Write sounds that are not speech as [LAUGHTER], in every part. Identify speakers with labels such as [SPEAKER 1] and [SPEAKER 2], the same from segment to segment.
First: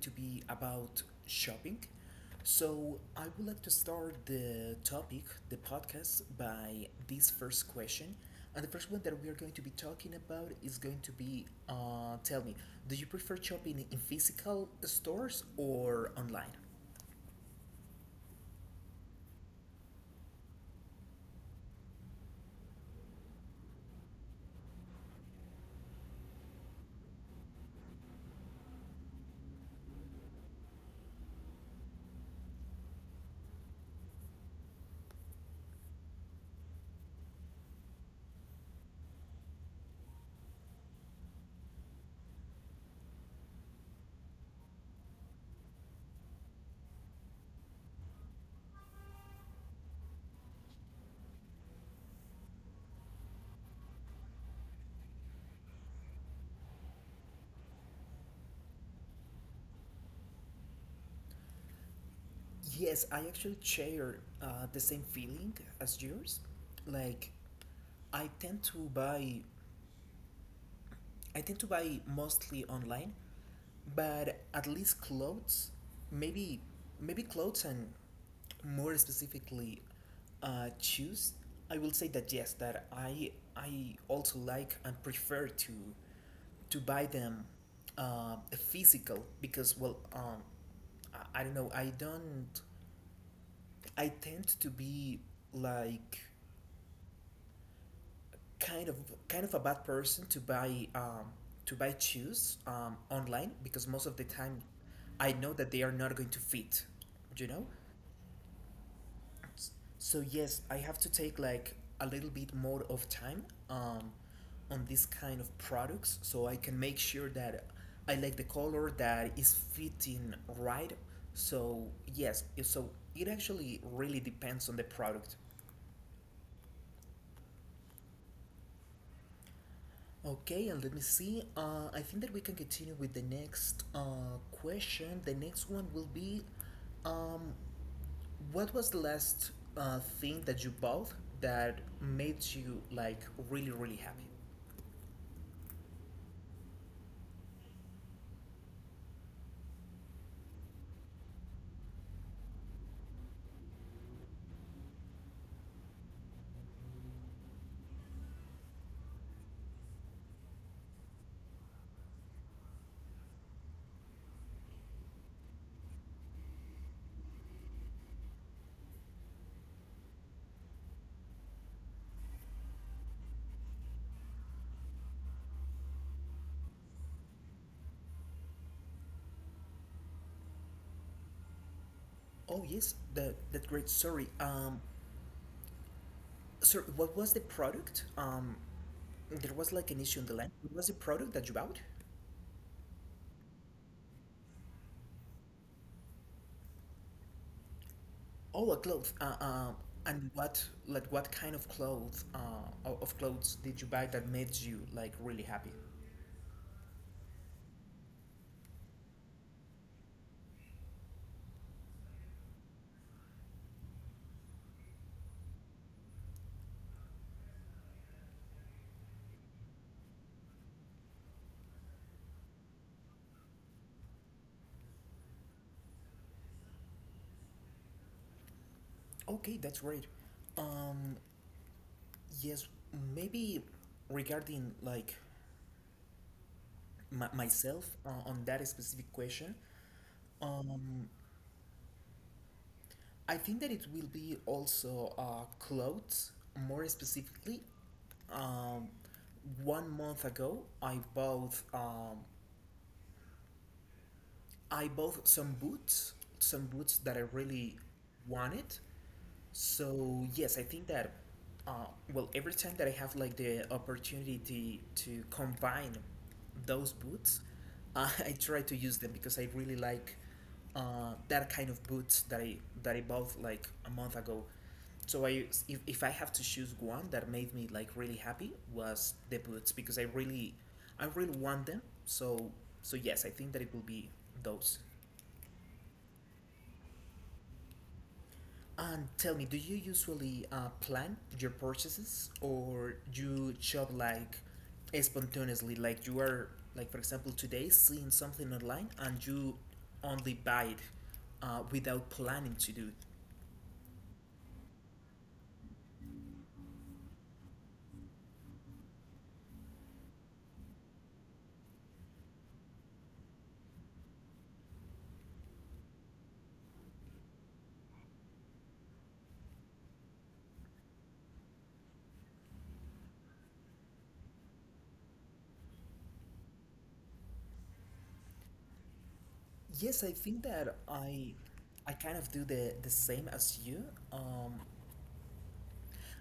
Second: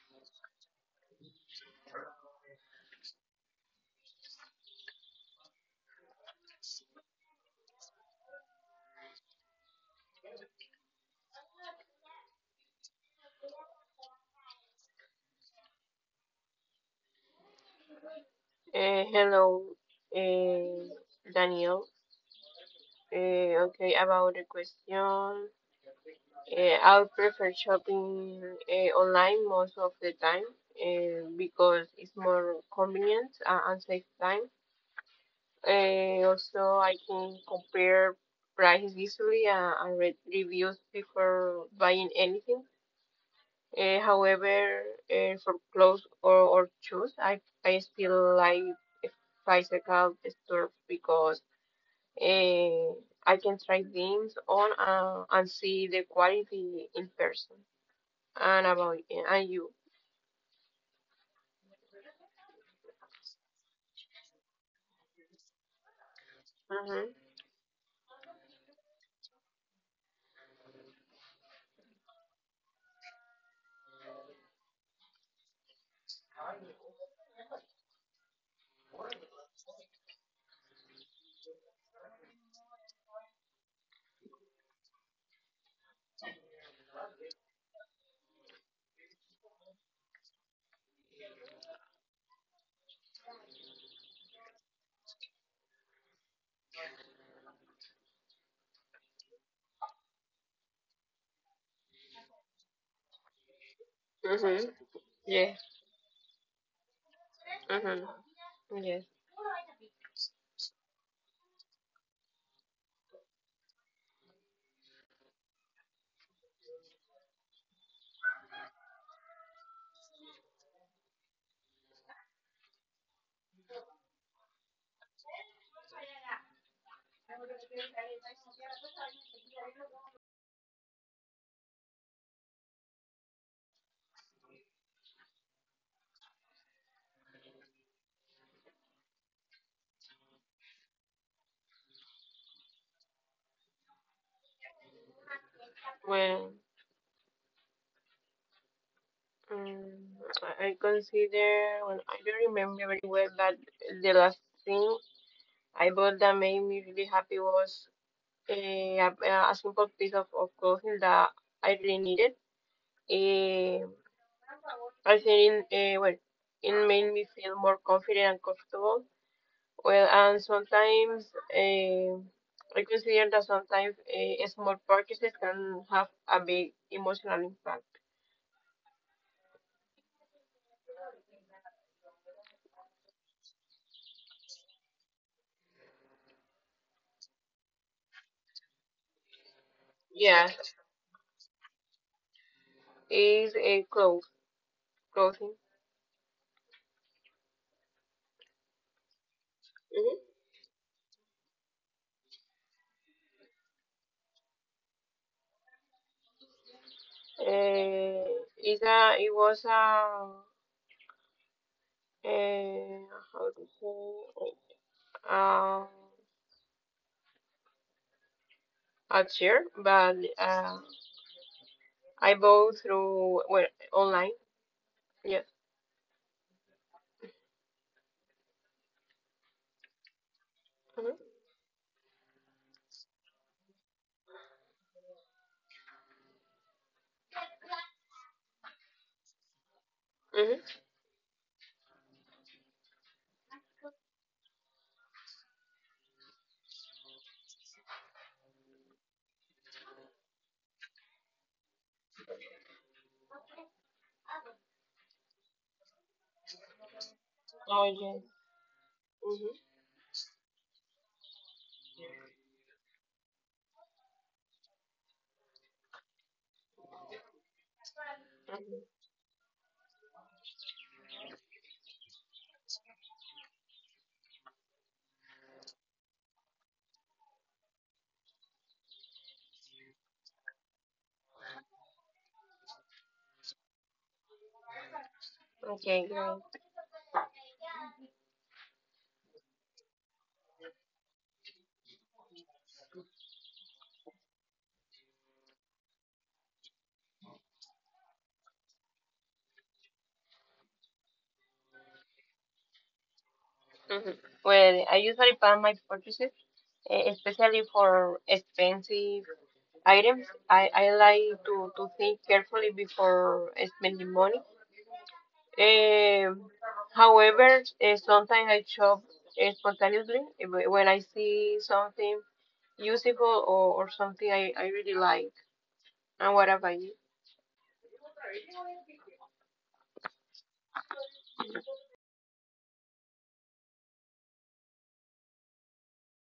[SPEAKER 1] to be about shopping. So I would like to start the topic, the podcast, by this first question. And the first one that we are going to be talking about is going to be tell me, do you prefer shopping in physical stores or online?
[SPEAKER 2] Hello, Daniel. Okay, about the question, uh, I prefer shopping online most of the time because it's more convenient and saves time. Also, I can compare prices easily and read reviews before buying anything. However, for clothes or shoes, I still like physical stores because eh, I can try things on and see the quality in person and about and you.
[SPEAKER 1] Yes, I actually share the same feeling as yours.
[SPEAKER 2] Mhm.
[SPEAKER 1] Like I tend to buy, I tend to buy mostly online, but at least clothes, maybe maybe clothes and more specifically, shoes. I will say that yes, that I also like and prefer to buy them uh, physical because well, I don't know I don't. I tend to be like kind of kind of a bad person to buy to buy shoes online because most of the time
[SPEAKER 2] Mhm.
[SPEAKER 1] I know
[SPEAKER 2] Yes.
[SPEAKER 1] that they are not going to fit, you know.
[SPEAKER 2] Mhm. Yes.
[SPEAKER 1] S- So yes, I have to take like a little bit more of time on this kind of products so I can make sure that I like the color that is fitting right. So yes, so it actually really depends on the product. Okay, and let me see. I think that we can continue with the next question. The next one will be um, what was the last thing that you bought that made you like really, really happy?
[SPEAKER 2] Well, um, I I consider when I don't remember very well, but the last thing I bought that made me really happy was eh, a, a simple piece of clothing that I really needed. Eh, I think it made me feel more confident and comfortable. Well, and sometimes I consider that sometimes small purchases can have a big emotional impact.
[SPEAKER 1] Oh, yes, that great. Sorry. Sorry, what was the product? There was like an issue in the
[SPEAKER 2] Yeah.
[SPEAKER 1] line. What was the product that you bought?
[SPEAKER 2] Is a clothes clothing.
[SPEAKER 1] Oh, a cloth. Uh, uh,
[SPEAKER 2] hmm
[SPEAKER 1] and what, like, what kind of clothes, of clothes did you buy that made you like really happy?
[SPEAKER 2] Uh, is a it was a uh, how to say um a chair, but I bought through well online. Yes.
[SPEAKER 1] Okay, that's great. Um,
[SPEAKER 2] hmm
[SPEAKER 1] yes, maybe regarding like myself on that specific question,
[SPEAKER 2] hmm
[SPEAKER 1] um, I think that it will be also clothes more specifically. Um, 1 month ago, I bought some boots that I really
[SPEAKER 2] Oh yes.
[SPEAKER 1] wanted.
[SPEAKER 2] hmm
[SPEAKER 1] So yes, I think that uh, well, every time that I have like the opportunity to combine those boots, [LAUGHS] I try to
[SPEAKER 2] Mhm.
[SPEAKER 1] use them because I really like that kind of boots that I bought like a month ago. So I if I have to choose one that made me like really happy was the boots because I really want them. So so yes, I think that it will be those.
[SPEAKER 2] Okay, great.
[SPEAKER 1] And tell me, do you usually plan your purchases or you shop like spontaneously? Like you are, like for example, today seeing something online and you only buy it without planning to do it.
[SPEAKER 2] hmm Well, I usually plan my purchases, especially for expensive items. I like to think carefully before spending money. Um, however, sometimes I shop spontaneously when I see something useful or something I really like. And what about you?
[SPEAKER 1] Yes, I think that I kind of do the same as you. Um,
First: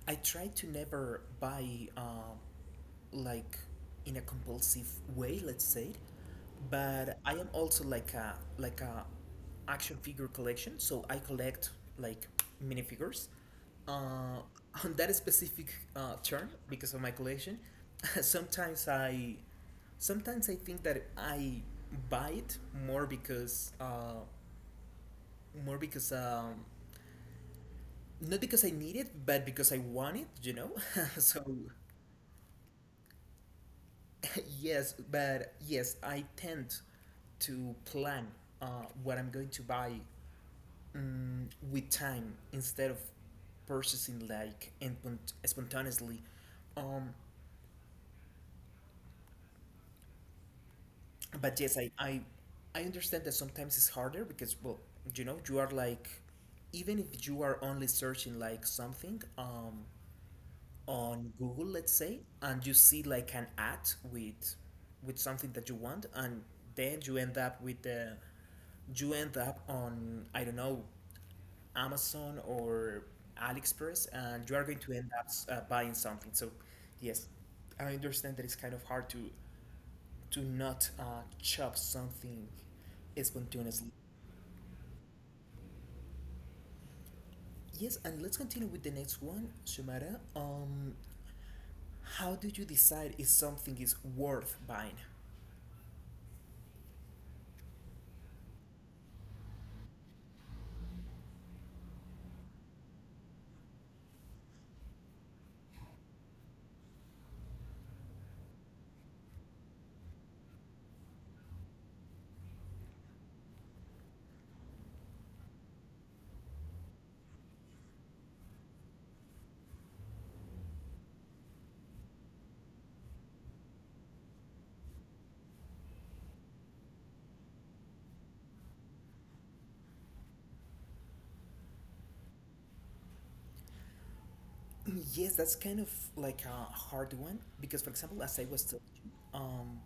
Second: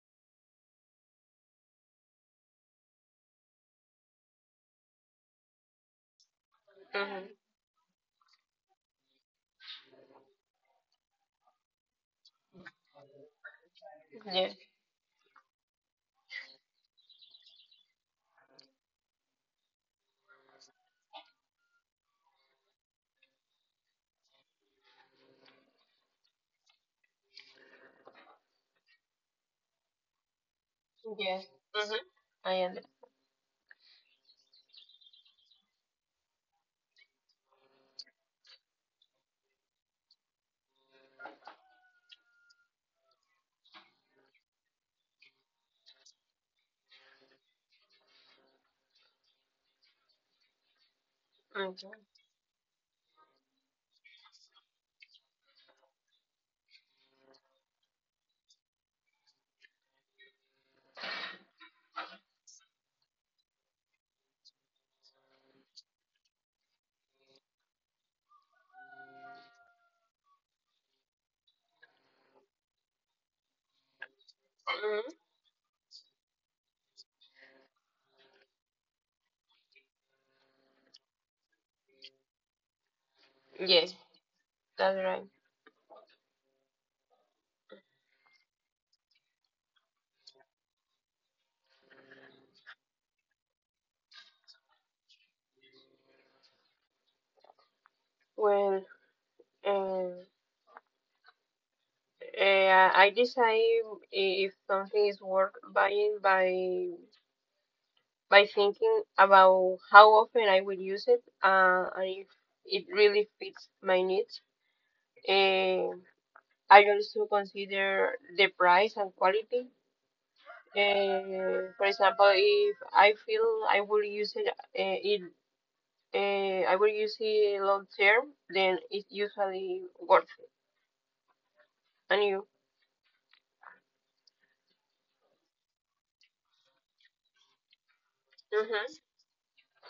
[SPEAKER 1] I try to never buy like in a compulsive way, let's say, but
[SPEAKER 2] Mm-hmm.
[SPEAKER 1] I am also like a action figure collection. So I collect like minifigures. Uh,
[SPEAKER 2] Yes,
[SPEAKER 1] on that specific term, because of my collection, [LAUGHS] sometimes I sometimes I think that I buy it more because uh, more because not because I need it, but because I want it. You know, [LAUGHS] so
[SPEAKER 2] yes. Mm-hmm. I understand.
[SPEAKER 1] [LAUGHS] yes, but yes, I tend to plan what I'm going to buy with time instead of purchasing like and spontaneously. Um, but yes,
[SPEAKER 2] Okay.
[SPEAKER 1] I I understand that sometimes it's harder because well, you know, you are like even if you are only searching like something on Google, let's say, and you see like an ad with something that you want, and then you end up on I don't know Amazon or AliExpress, and you are going to end
[SPEAKER 2] Mm-hmm.
[SPEAKER 1] up buying something. So, yes, I understand that it's kind of hard to not chop something
[SPEAKER 2] Yes,
[SPEAKER 1] spontaneously.
[SPEAKER 2] that's right.
[SPEAKER 1] Yes, and let's continue with the next one, Shumara. How do you decide if something is worth buying?
[SPEAKER 2] Well, um, I decide if something is worth buying by thinking about how often I will use it and if it really fits my needs. Uh, I also consider the price and quality. For example, if I feel I will use it, I will use it long term, then it's usually worth it. And you?
[SPEAKER 1] Mm, yes, that's kind of like a hard one because, for example, as I was telling
[SPEAKER 2] Mm-hmm.
[SPEAKER 1] you,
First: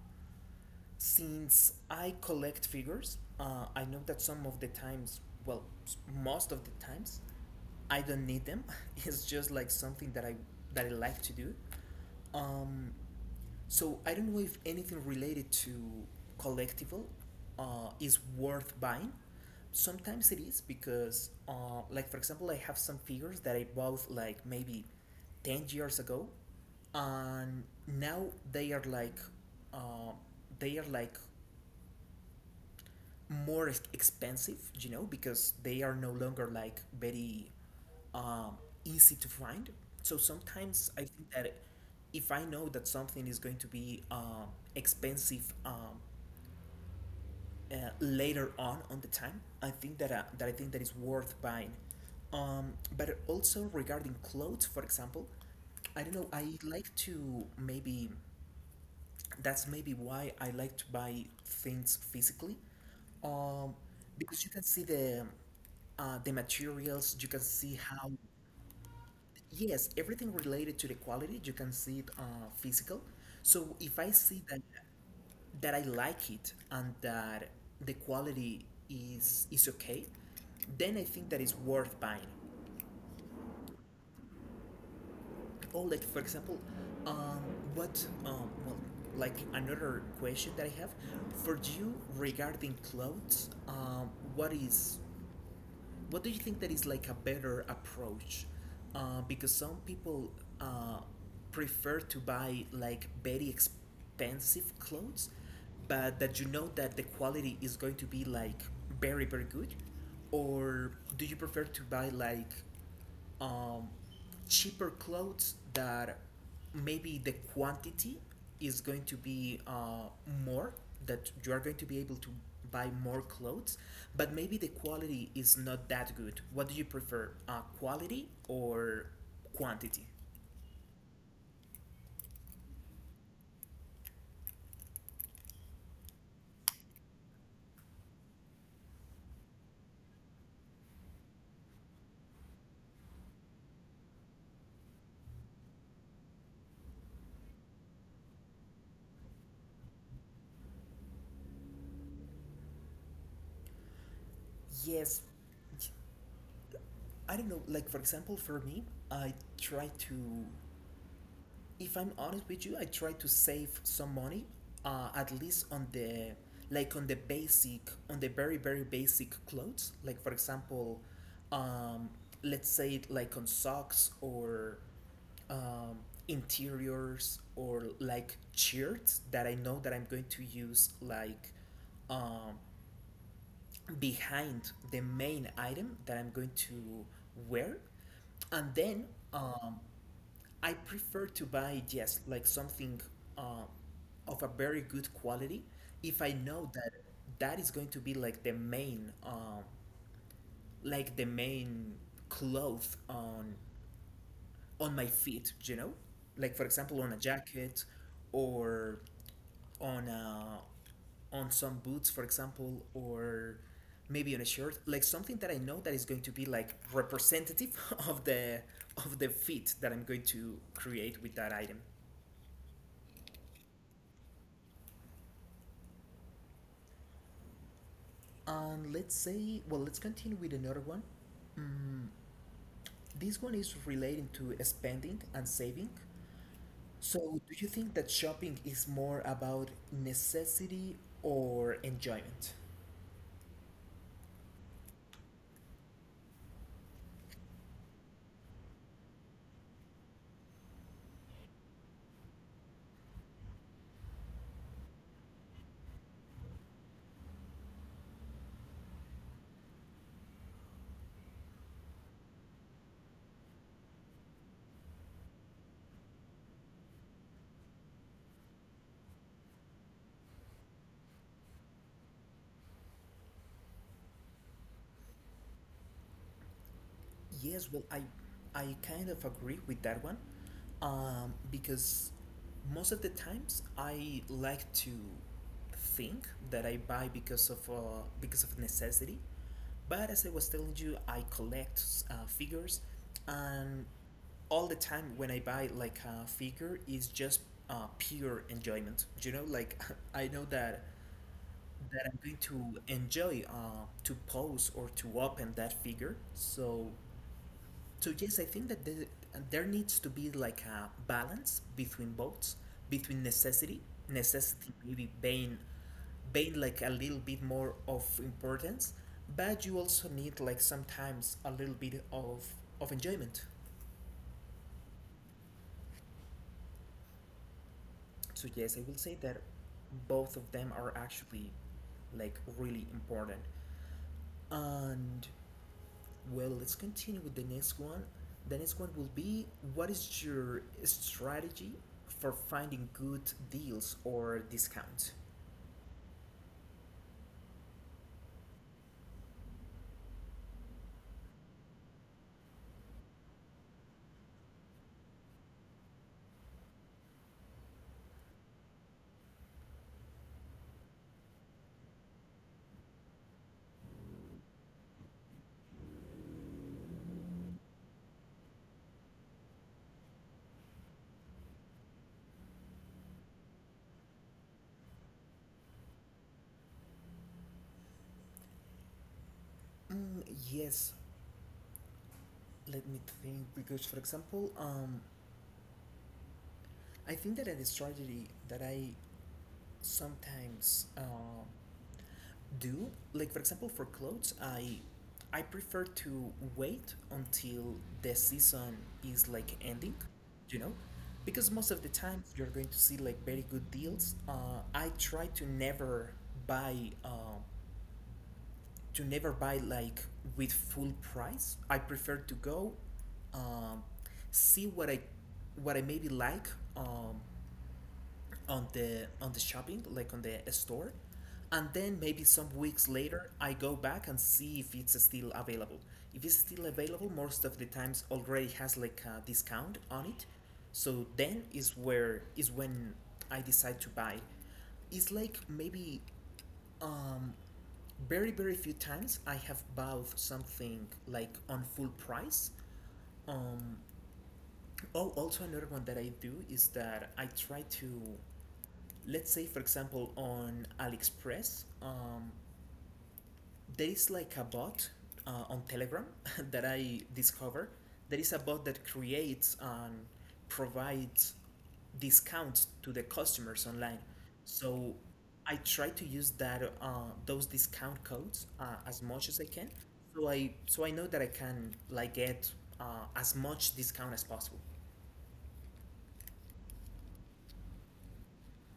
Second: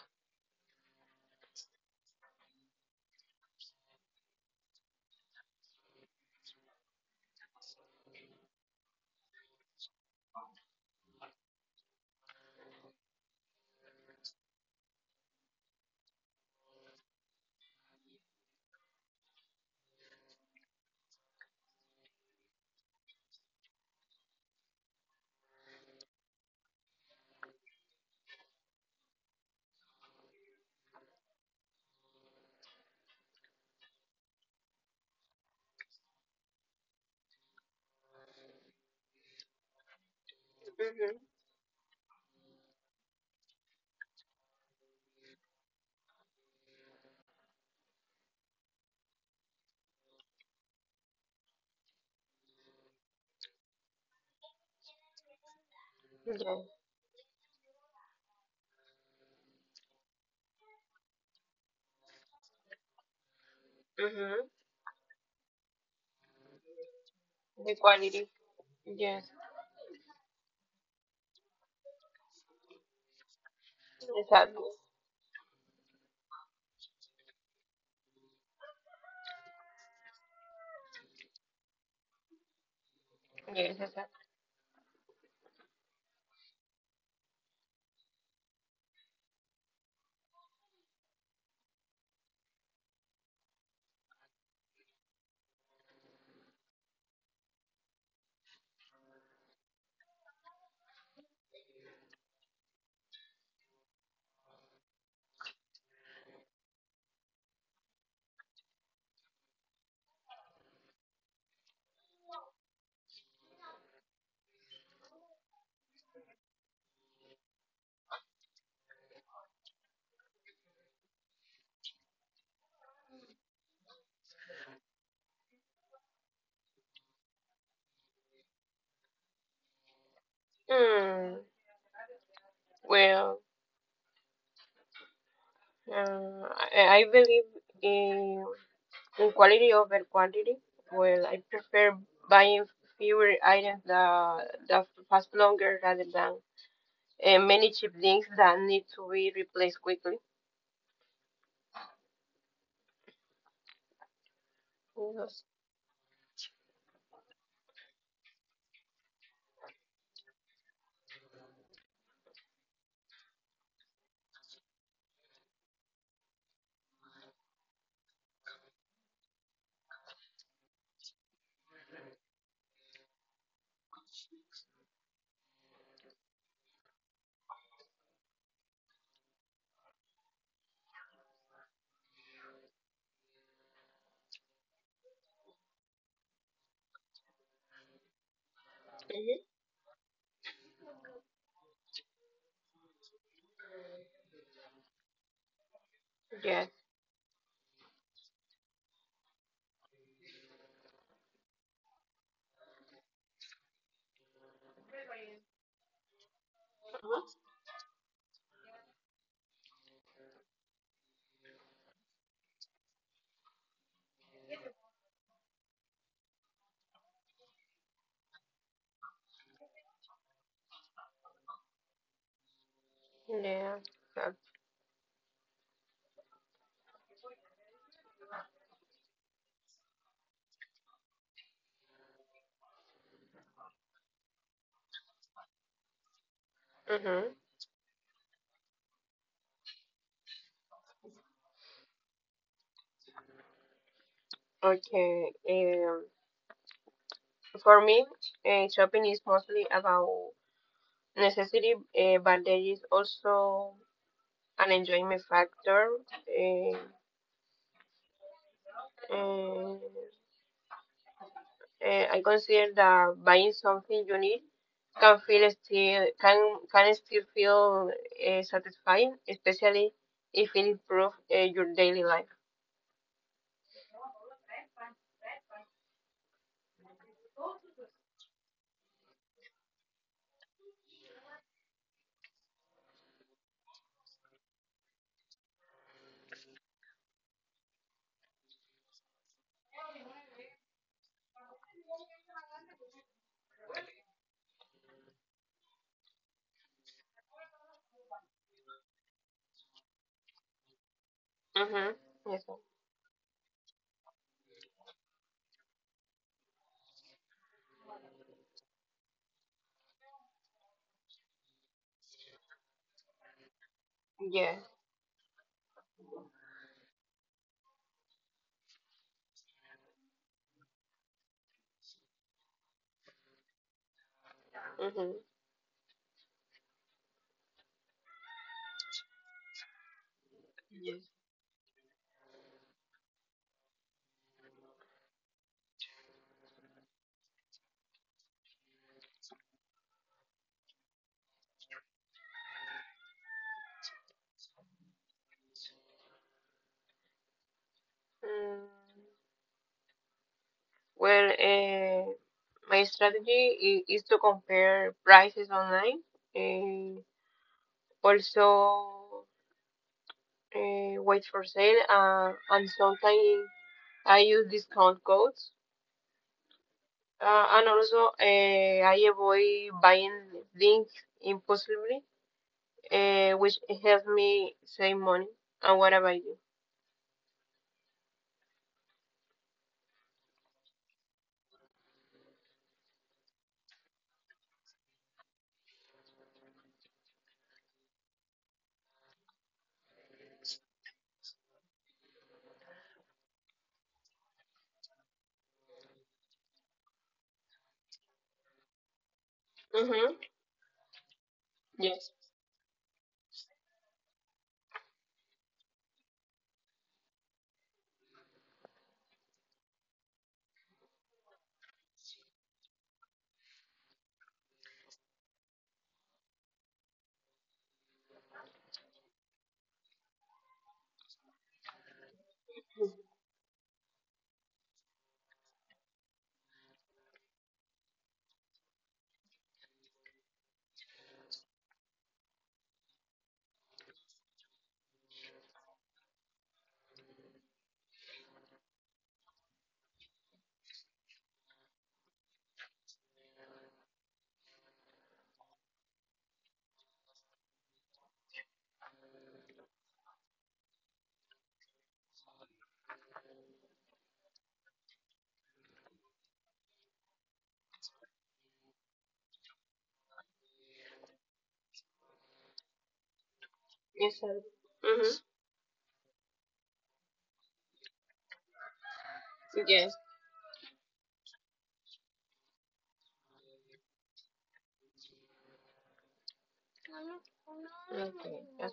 [SPEAKER 1] since I collect figures, I know that some of the times, well, most of the times, I don't need them. [LAUGHS] It's just like something that I like to do. Um, so I don't know if anything related to collectible is worth buying. Sometimes it is because, like for example, I have some figures that I bought like maybe 10 years ago, and now they are like, uh, they are like more expensive, you know, because they are no longer like very um, easy to find. So sometimes I
[SPEAKER 2] Mm-hmm.
[SPEAKER 1] think that if I know that something is going to be expensive later on the time, I think that I think that is worth buying. But also regarding clothes, for example, I don't know. I
[SPEAKER 2] Yeah.
[SPEAKER 1] like to maybe that's maybe why I like to buy things physically, um, because
[SPEAKER 2] Mm-hmm.
[SPEAKER 1] you can see the materials, you can
[SPEAKER 2] The
[SPEAKER 1] see how
[SPEAKER 2] quality. Yes.
[SPEAKER 1] yes everything related to the quality you can see it physical. So if I
[SPEAKER 2] It
[SPEAKER 1] see that
[SPEAKER 2] happens.
[SPEAKER 1] I like it and that the quality is okay, then I think that it's worth buying.
[SPEAKER 2] Yes, it happens.
[SPEAKER 1] Oh, like for example um, what like another question that I have for you regarding clothes what is what do you think that is like a better approach because some people uh, prefer to buy like very expensive clothes but that you know that the quality is going to be like very very good or do you prefer to buy like um, cheaper clothes that maybe the quantity is going to be more that you are going to be able to buy more clothes but maybe the quality is not that good what do you prefer quality or quantity?
[SPEAKER 2] Mm, well, uh, I believe in, in quality over quantity. Well, I prefer buying fewer items that last longer rather than many cheap things that need to be replaced quickly.
[SPEAKER 1] Yes
[SPEAKER 2] Yes.
[SPEAKER 1] I don't know like for example for me I try to if I'm honest with you, I try to save some money, at least on the basic, on the very very basic clothes. Like for example, um, let's say like on socks or um, interiors or like shirts that I know that I'm going to use like um, behind the main item that I'm going to wear, and then
[SPEAKER 2] Mhm.
[SPEAKER 1] um, I prefer to buy yes, like something uh, of a very good quality if I
[SPEAKER 2] Yes.
[SPEAKER 1] know that is going to be like the main cloth on my feet. You know, like for example on a
[SPEAKER 2] Uh-huh.
[SPEAKER 1] jacket or on on some boots, for example, or maybe on a shirt, like something that I know that is going to be like representative [LAUGHS] of the of the fit that I'm going to create with that item.
[SPEAKER 2] Yeah.
[SPEAKER 1] And let's say, well, let's continue with another one. This one is relating to spending and saving.
[SPEAKER 2] Mm-hmm.
[SPEAKER 1] So, do you think that shopping is more about necessity or enjoyment?
[SPEAKER 2] Okay. For me, shopping is mostly about necessity, but there is also an enjoyment factor. eh, eh, I consider that buying something unique can still feel satisfying, especially if it improves your daily life.
[SPEAKER 1] Yes, well, I kind of agree with that one, because most of the times I like to think that I buy because of necessity, but as I was telling you, I collect figures, and all the time when I buy like a figure is just pure enjoyment. You know, like [LAUGHS] I know that
[SPEAKER 2] Mhm.
[SPEAKER 1] I'm going
[SPEAKER 2] Yes. Sir.
[SPEAKER 1] to enjoy to pose or to open that figure. So so yes, I think that there needs to be like a balance between both, between necessity,
[SPEAKER 2] Yeah.
[SPEAKER 1] necessity maybe being like a little bit more of importance, but you also need like sometimes a little bit of enjoyment.
[SPEAKER 2] Mhm.
[SPEAKER 1] So yes, I will say that both of them are
[SPEAKER 2] Yes.
[SPEAKER 1] actually like really important. And well, let's continue with the next one. The next one will be what is your strategy for finding good deals or discounts?
[SPEAKER 2] Mm, well, my strategy is to compare prices online. Uh, Also, wait for sale and sometimes I use discount codes, and also I avoid buying things impulsively, which helps me save money. And what about you?
[SPEAKER 1] Mm, yes, let me think because for example, I think that a strategy that I sometimes do like for example for clothes i prefer to wait until the season is like ending,
[SPEAKER 2] Mm-hmm.
[SPEAKER 1] you know, because most of the
[SPEAKER 2] Yes.
[SPEAKER 1] time you're going to see like very good deals. Uh, I try to never buy uh, like with full price. I prefer to go um, see what I maybe like um, on the shopping, like on the store, and then maybe some weeks later I go back and see if it's still available. If it's still available, most of the times already has like a discount on it. So then is when I decide to buy. It's like maybe um, very very few times I have bought something like on full price. Um, oh, also another one that I do is that I try to, let's say for example, on AliExpress, there is like a bot on Telegram [LAUGHS] that I discovered. There is a bot that creates and provides discounts to the customers online.
[SPEAKER 2] Yes. Sir.
[SPEAKER 1] So
[SPEAKER 2] Mm-hmm.
[SPEAKER 1] I try to use that those discount codes as much as I can.
[SPEAKER 2] Yes.
[SPEAKER 1] So I know that I can like get as much discount as possible.
[SPEAKER 2] Okay. That's-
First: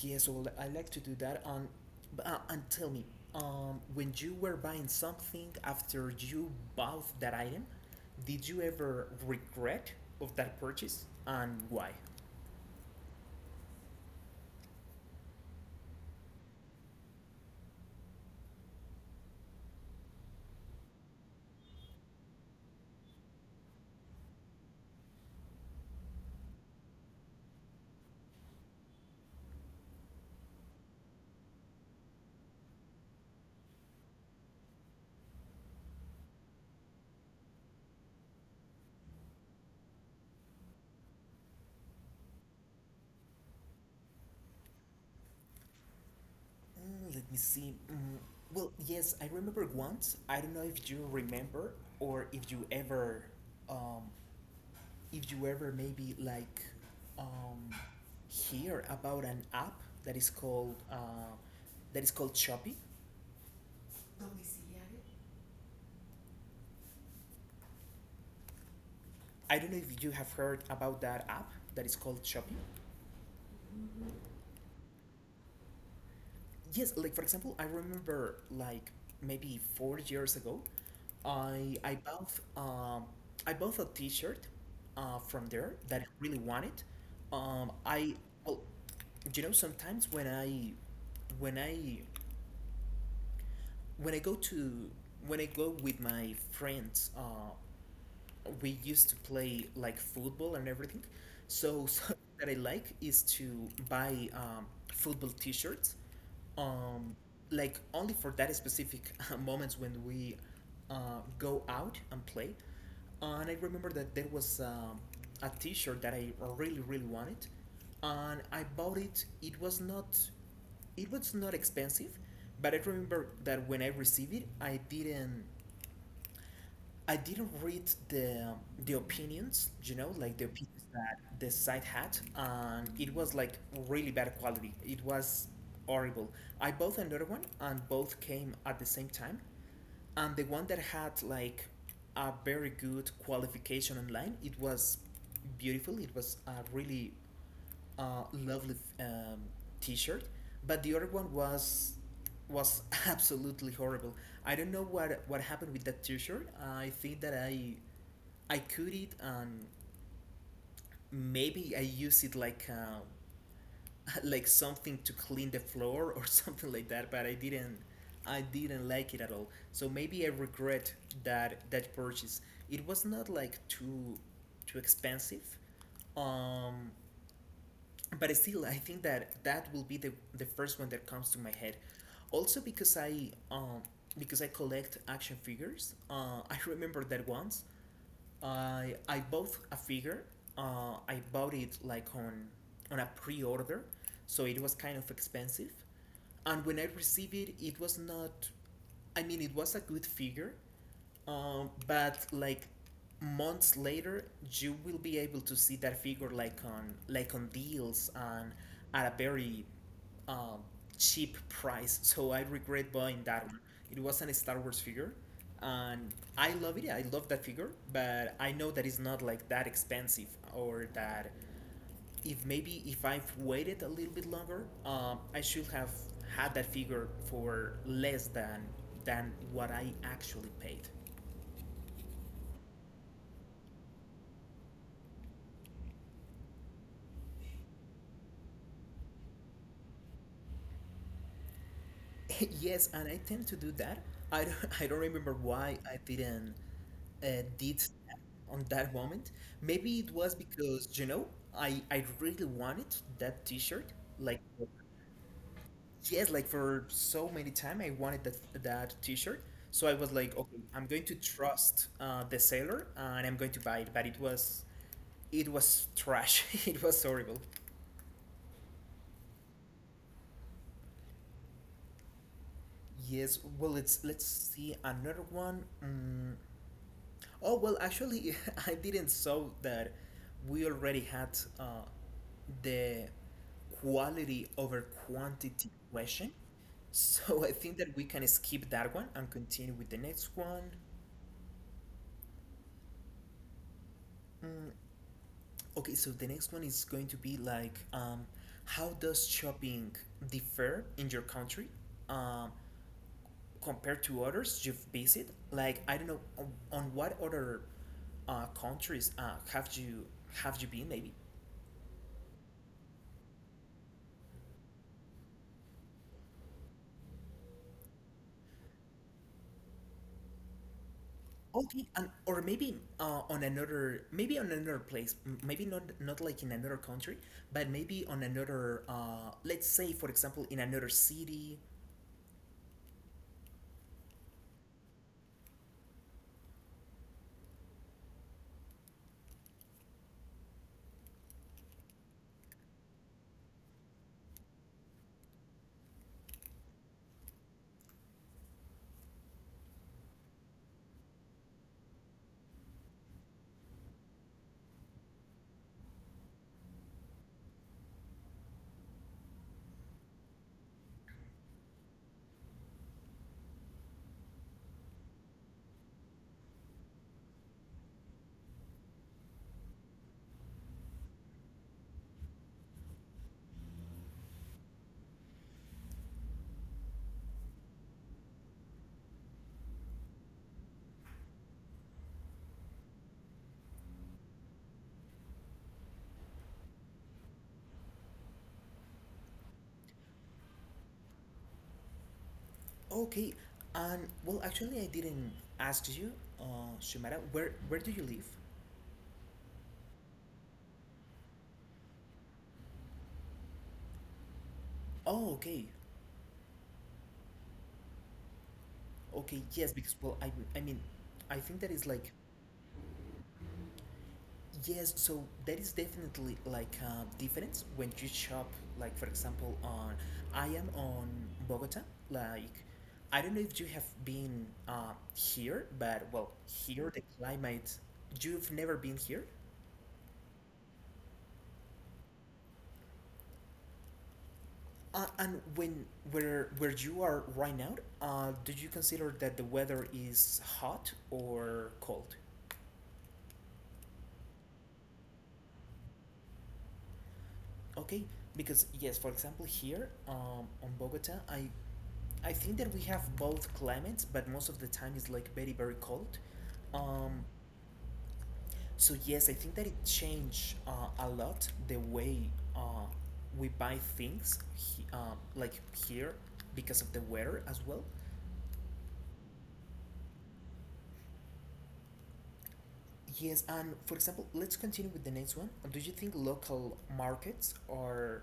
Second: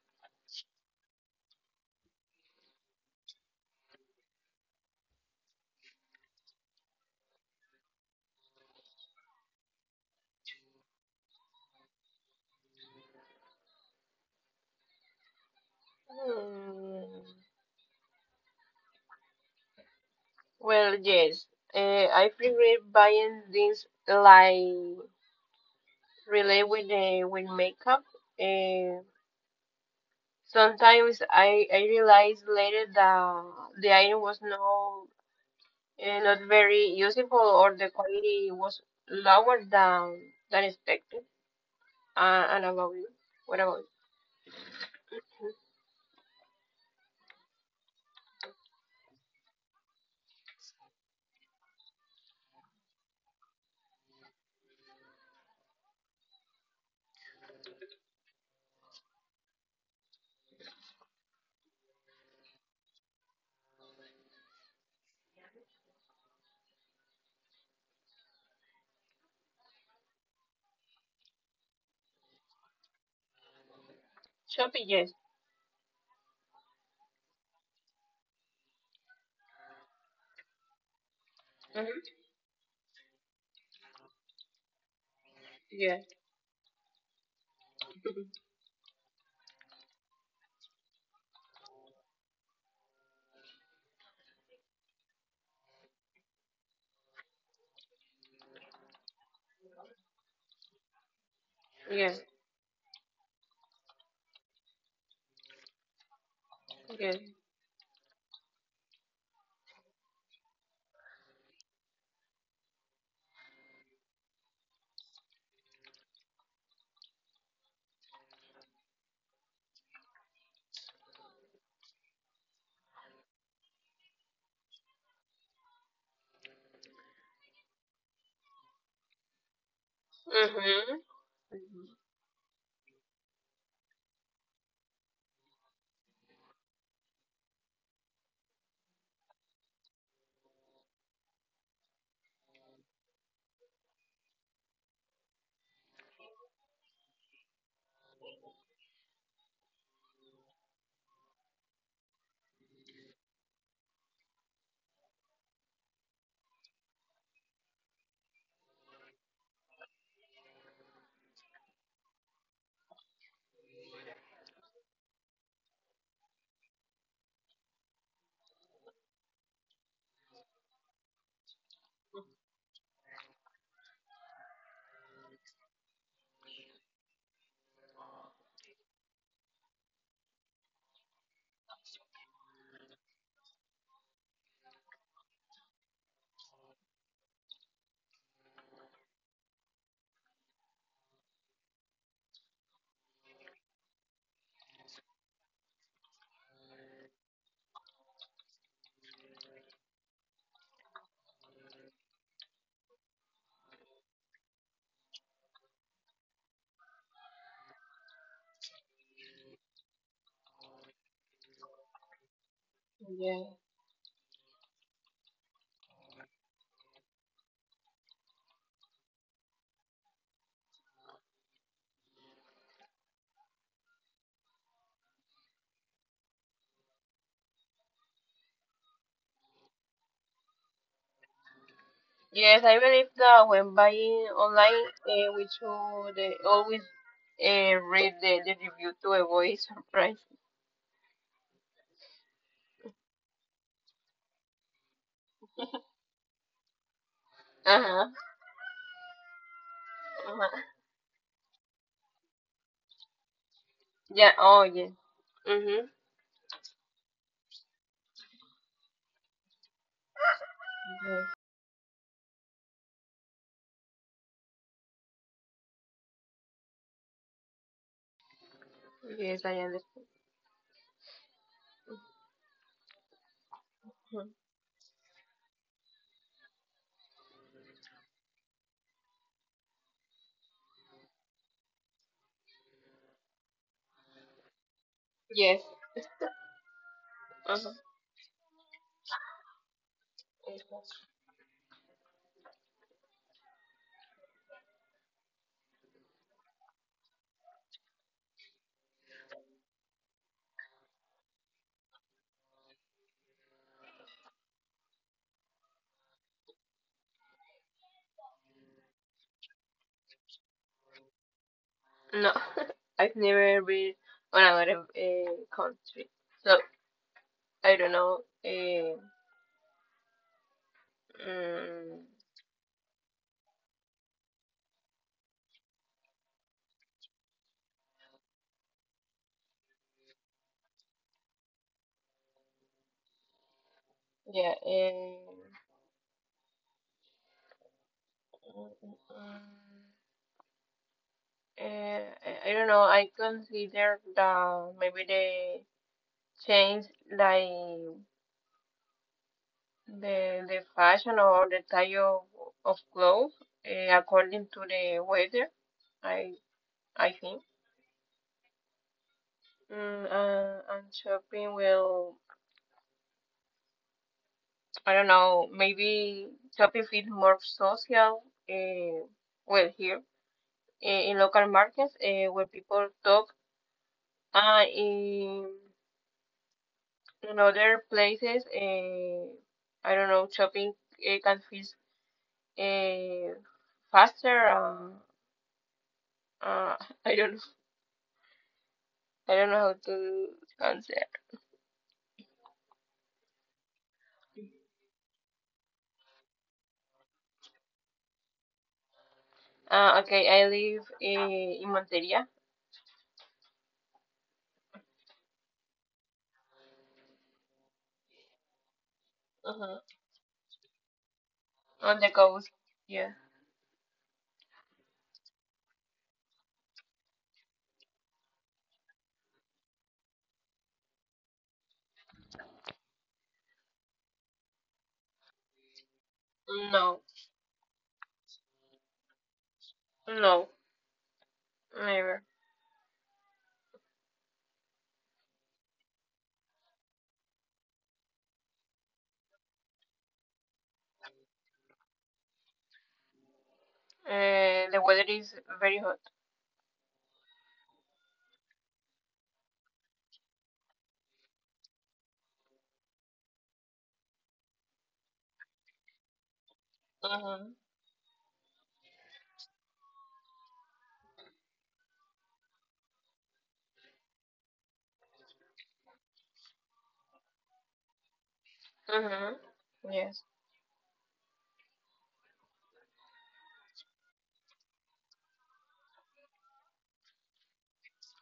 [SPEAKER 1] Yes, well, I like to do that. And tell me, when you were buying something, after you bought that item, did you ever regret of that purchase, and why?
[SPEAKER 2] Hmm. Well, yes. Uh, I prefer buying things like relay with makeup. Uh, Sometimes I realized later that the iron was no, not very useful or the quality was lower than expected. And about you? What about you?
[SPEAKER 1] Let me see. Well, yes, I remember once. I don't know if you remember, or um, if you ever maybe like, um, hear about an app that is called Shopee. I don't know if you have heard about that app that is called Shopee.
[SPEAKER 2] Shopping, yes.
[SPEAKER 1] Yes, like for example, I remember like maybe 4 years ago, I
[SPEAKER 2] Mm-hmm.
[SPEAKER 1] bought, um I bought a T-shirt from there that
[SPEAKER 2] Yes.
[SPEAKER 1] I really wanted. I
[SPEAKER 2] [LAUGHS]
[SPEAKER 1] well, you know, sometimes when I when I when I go to when I go with my friends, we used to play like football and everything. So [LAUGHS] something
[SPEAKER 2] Yes.
[SPEAKER 1] that I like is to buy, football T-shirts, um,
[SPEAKER 2] Yes.
[SPEAKER 1] like only for that specific [LAUGHS] moments when we go out and play. And I remember that there was, a T-shirt that I really really wanted, and I bought it. It was not expensive, but I remember that when I received it, I didn't read the opinions, you know, like the opinions
[SPEAKER 2] Mm-hmm.
[SPEAKER 1] that the site had, and it was like really bad quality. It was horrible. I bought another one, and both came at the same time. And the one that had like a very good qualification online, it was beautiful. It was a really lovely T-shirt, but the other one was [LAUGHS] absolutely horrible. I don't know what happened with that T-shirt. I think that I cook it, and maybe I use it like [LAUGHS] like something to clean the floor or [LAUGHS] something like that. But I didn't like it at all. So maybe I regret that purchase. It was not like too expensive. Um, but still, I think that that will be the first one that comes to my head. Also because I collect action figures. [LAUGHS] I remember that once I bought a figure. I bought it like on a pre-order, so it was kind of expensive. And when I received it, it was not. I mean, it was a good figure, but like months later, you will be able to see that figure like on, like on deals, and at a very, um, cheap price. So I regret buying
[SPEAKER 2] Yeah.
[SPEAKER 1] that one. It was a Star Wars figure, and I love it. Yeah, I love that figure, but I know that it's not like that expensive, or that, if maybe if I've waited a little bit longer, I should have had that figure for less than what I actually paid.
[SPEAKER 2] Yes, I believe that when buying online, we should always read the review to avoid [LAUGHS] surprise.
[SPEAKER 1] [LAUGHS] Yes, and I tend to do that. I don't, [LAUGHS] I don't remember why I didn't did
[SPEAKER 2] Uh-huh.
[SPEAKER 1] that on that moment. Maybe it was
[SPEAKER 2] Uh-huh.
[SPEAKER 1] because, you know, I really wanted that t-shirt.
[SPEAKER 2] Yeah.
[SPEAKER 1] Like,
[SPEAKER 2] Oh, yes. Mm-hmm.
[SPEAKER 1] yes, like for so many time I wanted that t-shirt. So I was like, okay, I'm going to
[SPEAKER 2] Yes,
[SPEAKER 1] trust the seller, and I'm going to buy it. But it was trash. [LAUGHS] It was horrible.
[SPEAKER 2] yes, I understand.
[SPEAKER 1] Yes, well, let's
[SPEAKER 2] Mhm.
[SPEAKER 1] see another one. Oh well, actually, [LAUGHS] I didn't saw that we already had the quality over
[SPEAKER 2] Yes.
[SPEAKER 1] quantity question, so [LAUGHS] I
[SPEAKER 2] Uh-huh.
[SPEAKER 1] think that we can skip that one and continue with the next
[SPEAKER 2] Yes.
[SPEAKER 1] one. Mm, okay, so the next one is going to be like, how does shopping differ in your country, um, compared to others you've visited? Like, I don't know, on what other countries have you been maybe?
[SPEAKER 2] No, [LAUGHS] I've never been on another country, so I don't know. Uh,
[SPEAKER 1] Okay,
[SPEAKER 2] mm,
[SPEAKER 1] and or maybe on another, maybe on another place, maybe not not like in another country, but maybe on another. Let's say, for example, in another city.
[SPEAKER 2] yeah. I don't know. I consider the maybe the change like the fashion or the type of clothes according to the weather. I I think. And I don't know, maybe shopping feels more social, uh, well, here in local markets, where people talk, uh, in, in other places, I don't know, shopping can feel uh, faster, uh, [LAUGHS] I don't know, I don't know how to answer.
[SPEAKER 1] Okay, and well, actually, I didn't ask you, Shumara, where do you live?
[SPEAKER 2] Okay, I live in Monteria,
[SPEAKER 1] Oh, okay, okay, yes,
[SPEAKER 2] uh
[SPEAKER 1] because well, I mean, I think that is
[SPEAKER 2] on the
[SPEAKER 1] like,
[SPEAKER 2] coast, yeah.
[SPEAKER 1] yes, so there is definitely like a difference when you shop, like for example, on, I am on Bogota. Like, I don't know if you have been here, but well, here the
[SPEAKER 2] No.
[SPEAKER 1] climate, you've never been here.
[SPEAKER 2] No, never.
[SPEAKER 1] And when where you are right now, do you consider that the weather is hot or cold?
[SPEAKER 2] The weather is very hot.
[SPEAKER 1] Okay, because yes, for example, here, on Bogota, I think that we have both climates, but most of the time it's like very very cold. Um,
[SPEAKER 2] Mm-hmm.
[SPEAKER 1] so yes, I think that it changed a lot the way, uh, we buy things, he, like here, because of the weather as well.
[SPEAKER 2] Mm-hmm. Yes.
[SPEAKER 1] Yes, and for example, let's continue with the next one. Do you think local markets are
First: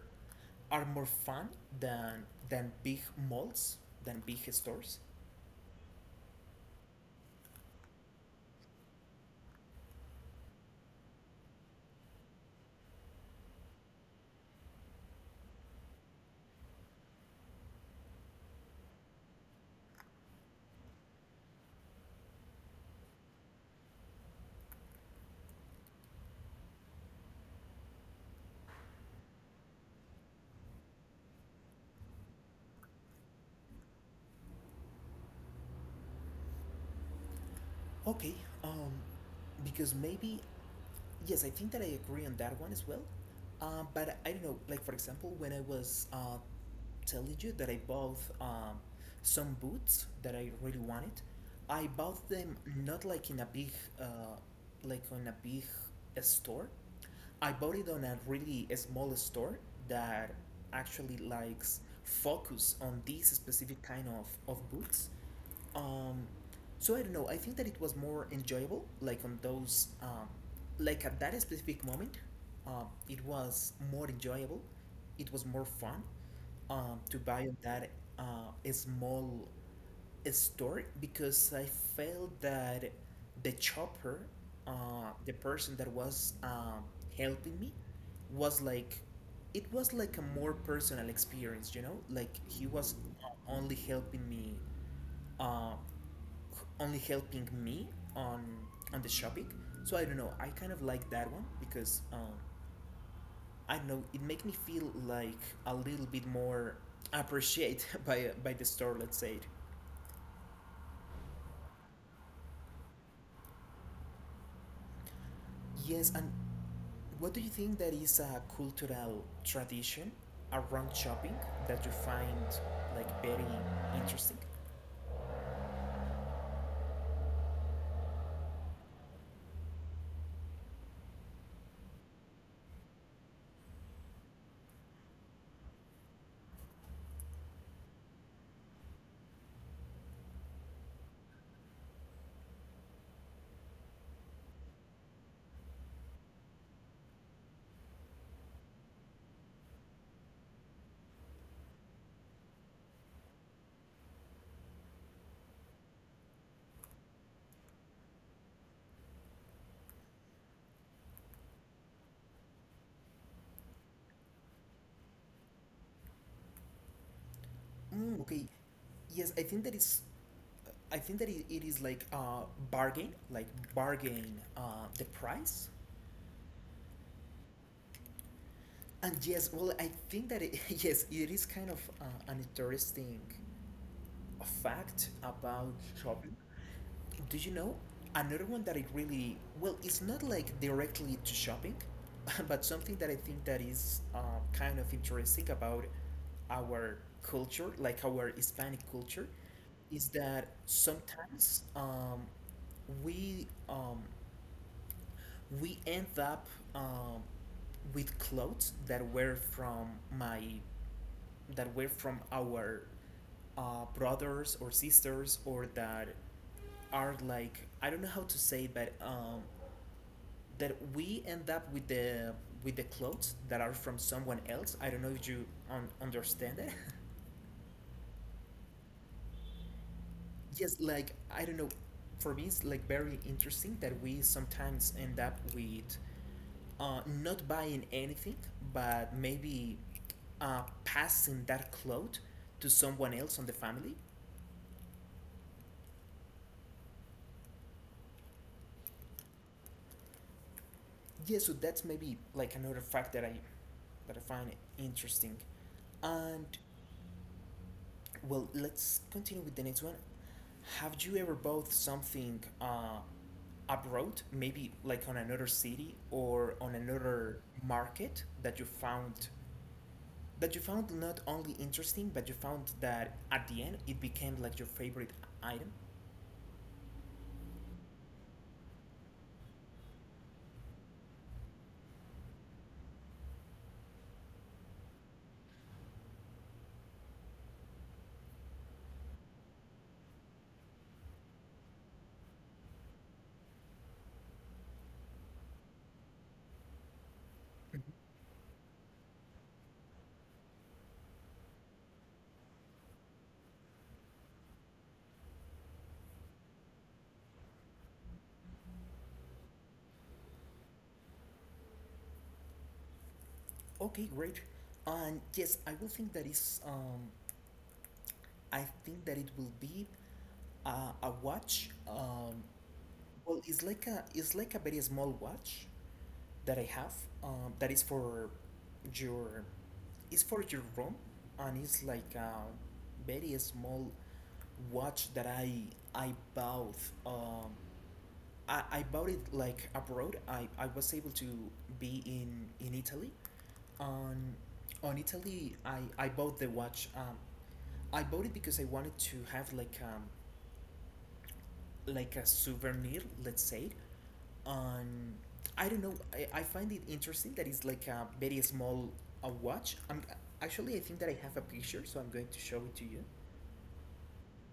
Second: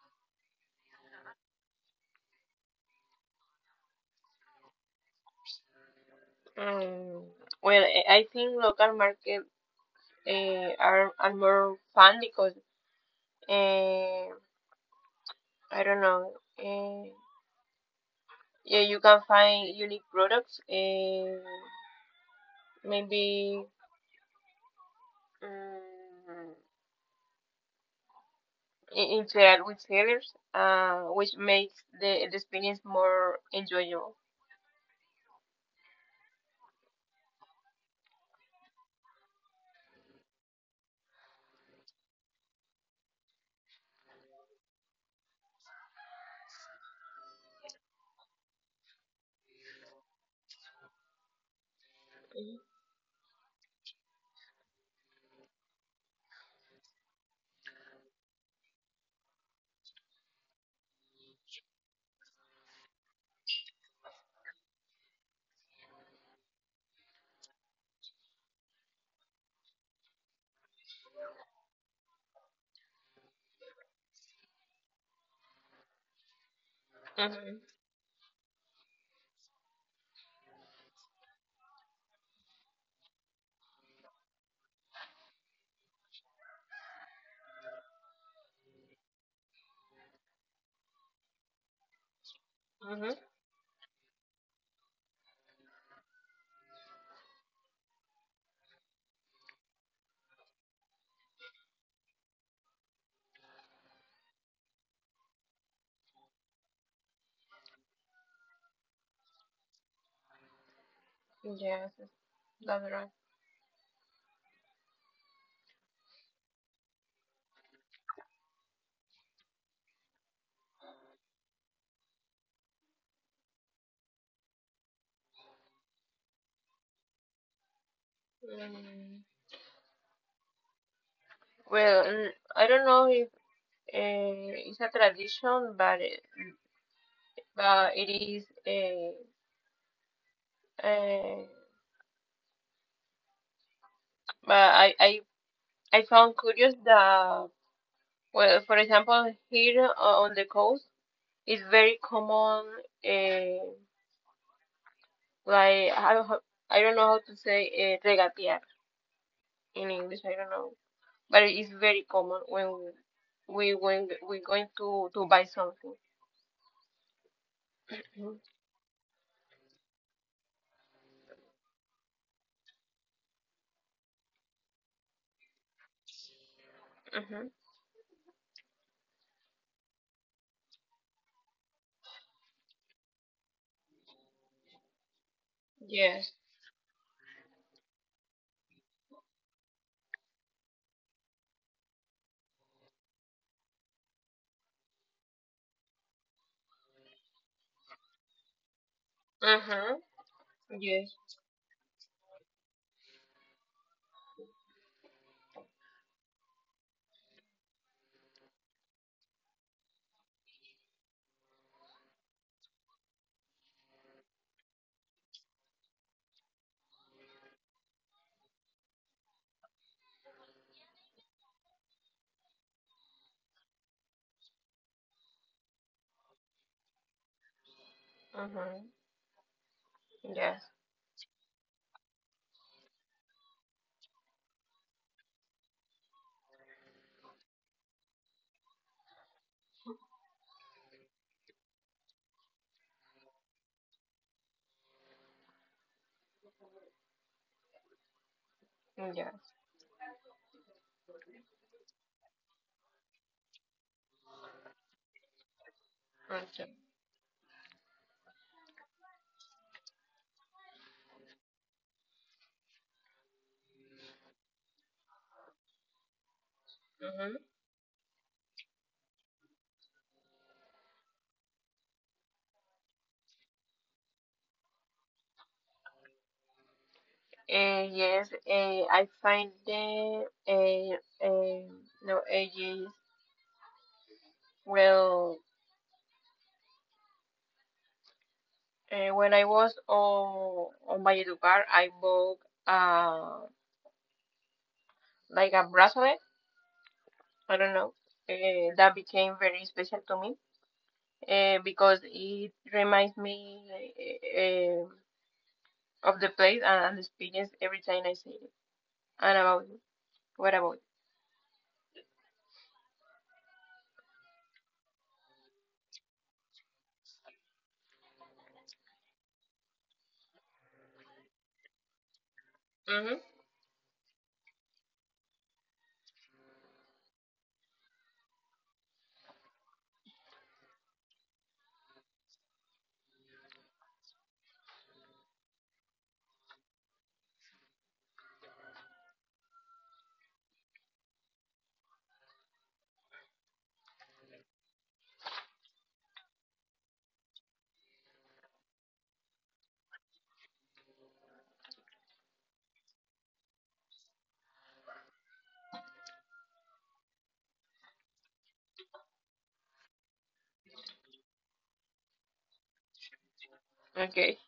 [SPEAKER 1] are more fun than big malls, than big stores?
[SPEAKER 2] Mm. Well, I think local market are more fun because uh, I don't know. Uh, yeah, you can find unique products. Maybe um, interact with sellers, which makes the experience more enjoyable.
[SPEAKER 1] Okay, um, because maybe, yes, I think that I agree on that one as well. But I don't know, like for example, when I was telling you that I bought, some boots that I really wanted, I bought them not like in a big, uh, like on a big store. I bought it on a really small store that actually likes focus on this specific kind of boots, um so I don't know, I think that it was more enjoyable like on those, like at that specific moment, it was more enjoyable, it was more fun, to buy on
[SPEAKER 2] Mm-hmm.
[SPEAKER 1] that a small store, because I felt that the chopper, the person that was, helping me, was like, it was like a more personal experience, you know, like he was
[SPEAKER 2] Mm-hmm.
[SPEAKER 1] uh, only helping me uh, only helping me on on the shopping. So I don't know. I kind of like that one because, I don't know. It make me feel like a little bit more appreciate [LAUGHS] by the store. Let's say it.
[SPEAKER 2] Yes, that's right.
[SPEAKER 1] Yes, and what do you think that is a cultural tradition around shopping that you find like very interesting?
[SPEAKER 2] Mm, Well, I don't know if it's a tradition, but but it is. Uh, but I found curious that well, for example, here on the coast, it's very common. Uh, like I don't, I don't know how to say regatear in English. I don't know, but it is very common when we are going to buy something.
[SPEAKER 1] Okay, yes, I think that is. I think that it is like bargain, like bargain the price.
[SPEAKER 2] Mm-hmm.
[SPEAKER 1] And yes, well, I think that it, [LAUGHS] yes, it is kind of an interesting fact about
[SPEAKER 2] Yes.
[SPEAKER 1] shopping. Do you know another one that it really well? It's not like directly to shopping, [LAUGHS] but something that I think that is kind of interesting about our culture, like our Hispanic culture,
[SPEAKER 2] Mm-hmm.
[SPEAKER 1] is that
[SPEAKER 2] Yes.
[SPEAKER 1] sometimes, we, we end up, um, with clothes that were from my our brothers or sisters, or that are like, I don't know how to say, but, that we end up with the clothes that are from someone else. I don't know if you understand it. [LAUGHS]
[SPEAKER 2] Mm-hmm. Yes.
[SPEAKER 1] yes, like I don't know. For me, it's like very interesting that we sometimes end up with, not buying anything, but maybe passing that cloth to someone else on the family.
[SPEAKER 2] Yes.
[SPEAKER 1] Yeah, so that's maybe like another fact that I, but I find it interesting. And
[SPEAKER 2] Okay.
[SPEAKER 1] well, let's continue with the next one. Have you ever bought something abroad, maybe like on another city or on
[SPEAKER 2] Mm-hmm.
[SPEAKER 1] another market, that you found, that you found not only interesting, but you found that at the end it became like your favorite item?
[SPEAKER 2] Yes. I find the no ages. Well, when I was on Valledupar, I bought uh like a bracelet. I don't know. That became very special to me because it reminds me uh, of the place and the experience every time I see it. And about you. What about
[SPEAKER 1] Okay, great. And yes, I will think that is. I think that it will be a watch.
[SPEAKER 2] you? Mm-hmm.
[SPEAKER 1] Well, it's like a, it's like a very small watch, that I have, that is for your, it's for your room, and it's like a very small watch that I bought, um, I bought it like abroad. I was able to be in Italy, on on Italy, I bought the watch, I bought it because I wanted to have like, like a souvenir, let's say, um I don't know, I find it interesting that it's like a very small, a watch. I'm, actually I think that I have a picture, so I'm going to show it to you,
[SPEAKER 2] Okay.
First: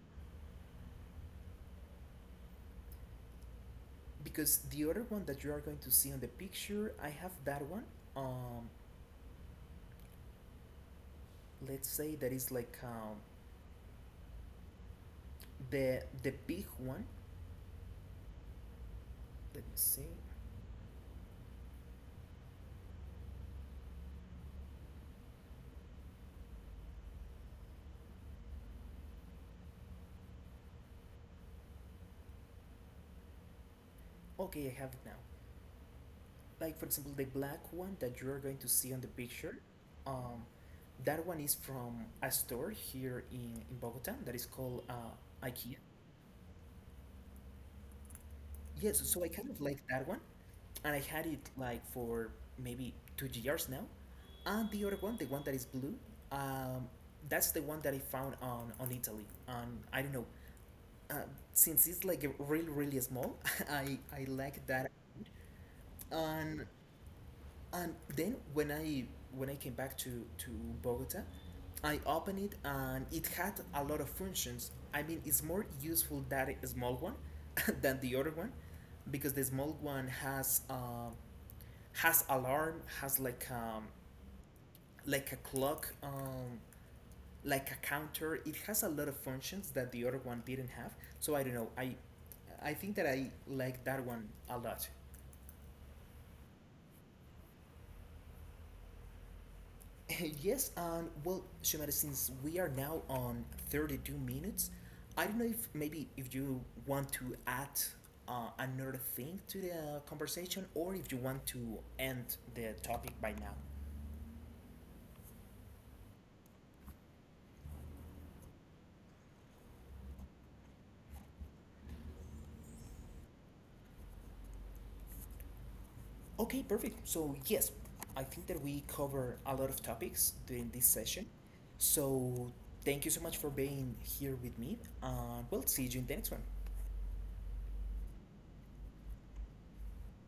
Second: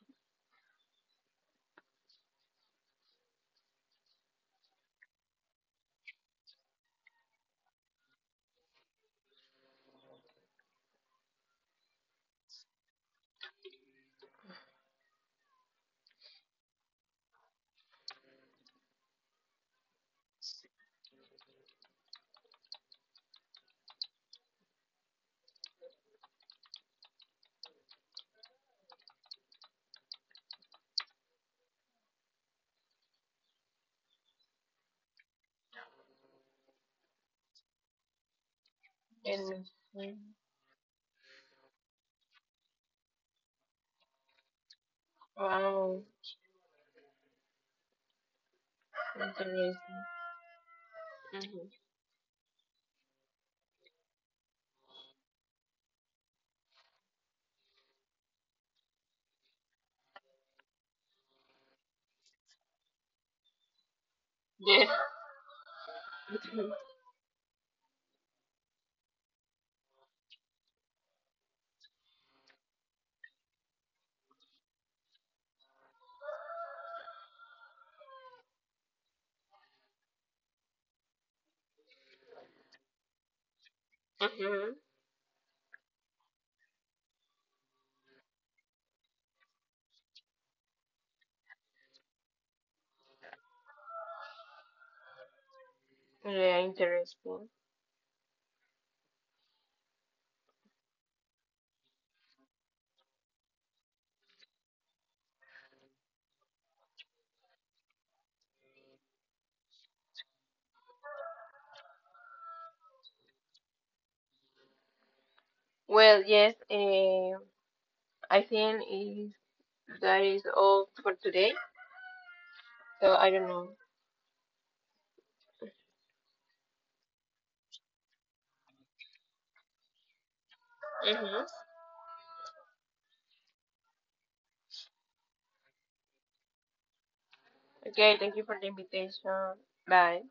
[SPEAKER 1] because the other one that you are going to see on the picture, I have that one, um let's say that is like, the big one. Let me see. Okay, I have it now. Like for example, the black one that you are going to see on the picture,
[SPEAKER 2] Goodness. Mm.
[SPEAKER 1] um that one is from a store here in Bogota, that is called Ikea.
[SPEAKER 2] Wow.
[SPEAKER 1] Yes, so I kind of
[SPEAKER 2] Interesting.
[SPEAKER 1] like that one, and I had it
[SPEAKER 2] Mm-hmm.
[SPEAKER 1] like for maybe 2 years now. And the other one, the one that is blue, um, that's the one that I found on Italy. On, I don't know, uh, since it's like really really small, [LAUGHS] I like
[SPEAKER 2] Yes.
[SPEAKER 1] that.
[SPEAKER 2] [LAUGHS]
[SPEAKER 1] And then when I came back to Bogota, I opened it, and it had a lot of functions. I mean, it's more useful that small one [LAUGHS] than the other one, because the small one has, has alarm, has like,
[SPEAKER 2] hmm
[SPEAKER 1] like a clock, like a counter. It has a lot of functions that the other one didn't have. So I don't know. I think that I like that one a lot.
[SPEAKER 2] Yeah, interesting.
[SPEAKER 1] [LAUGHS] yes, and well, Shumara, since we are now on 32 minutes, I don't know if maybe if you want to add another thing to the conversation, or if you want to end the topic by now.
[SPEAKER 2] Well, yes, I think is that is all for today. So I don't know.
[SPEAKER 1] Okay, perfect. So, yes, I think that we cover a lot of topics during this session.
[SPEAKER 2] Mm-hmm.
[SPEAKER 1] So, thank you so much for being here with me, and we'll see you in the next one.
[SPEAKER 2] Okay, thank you for the invitation. Bye.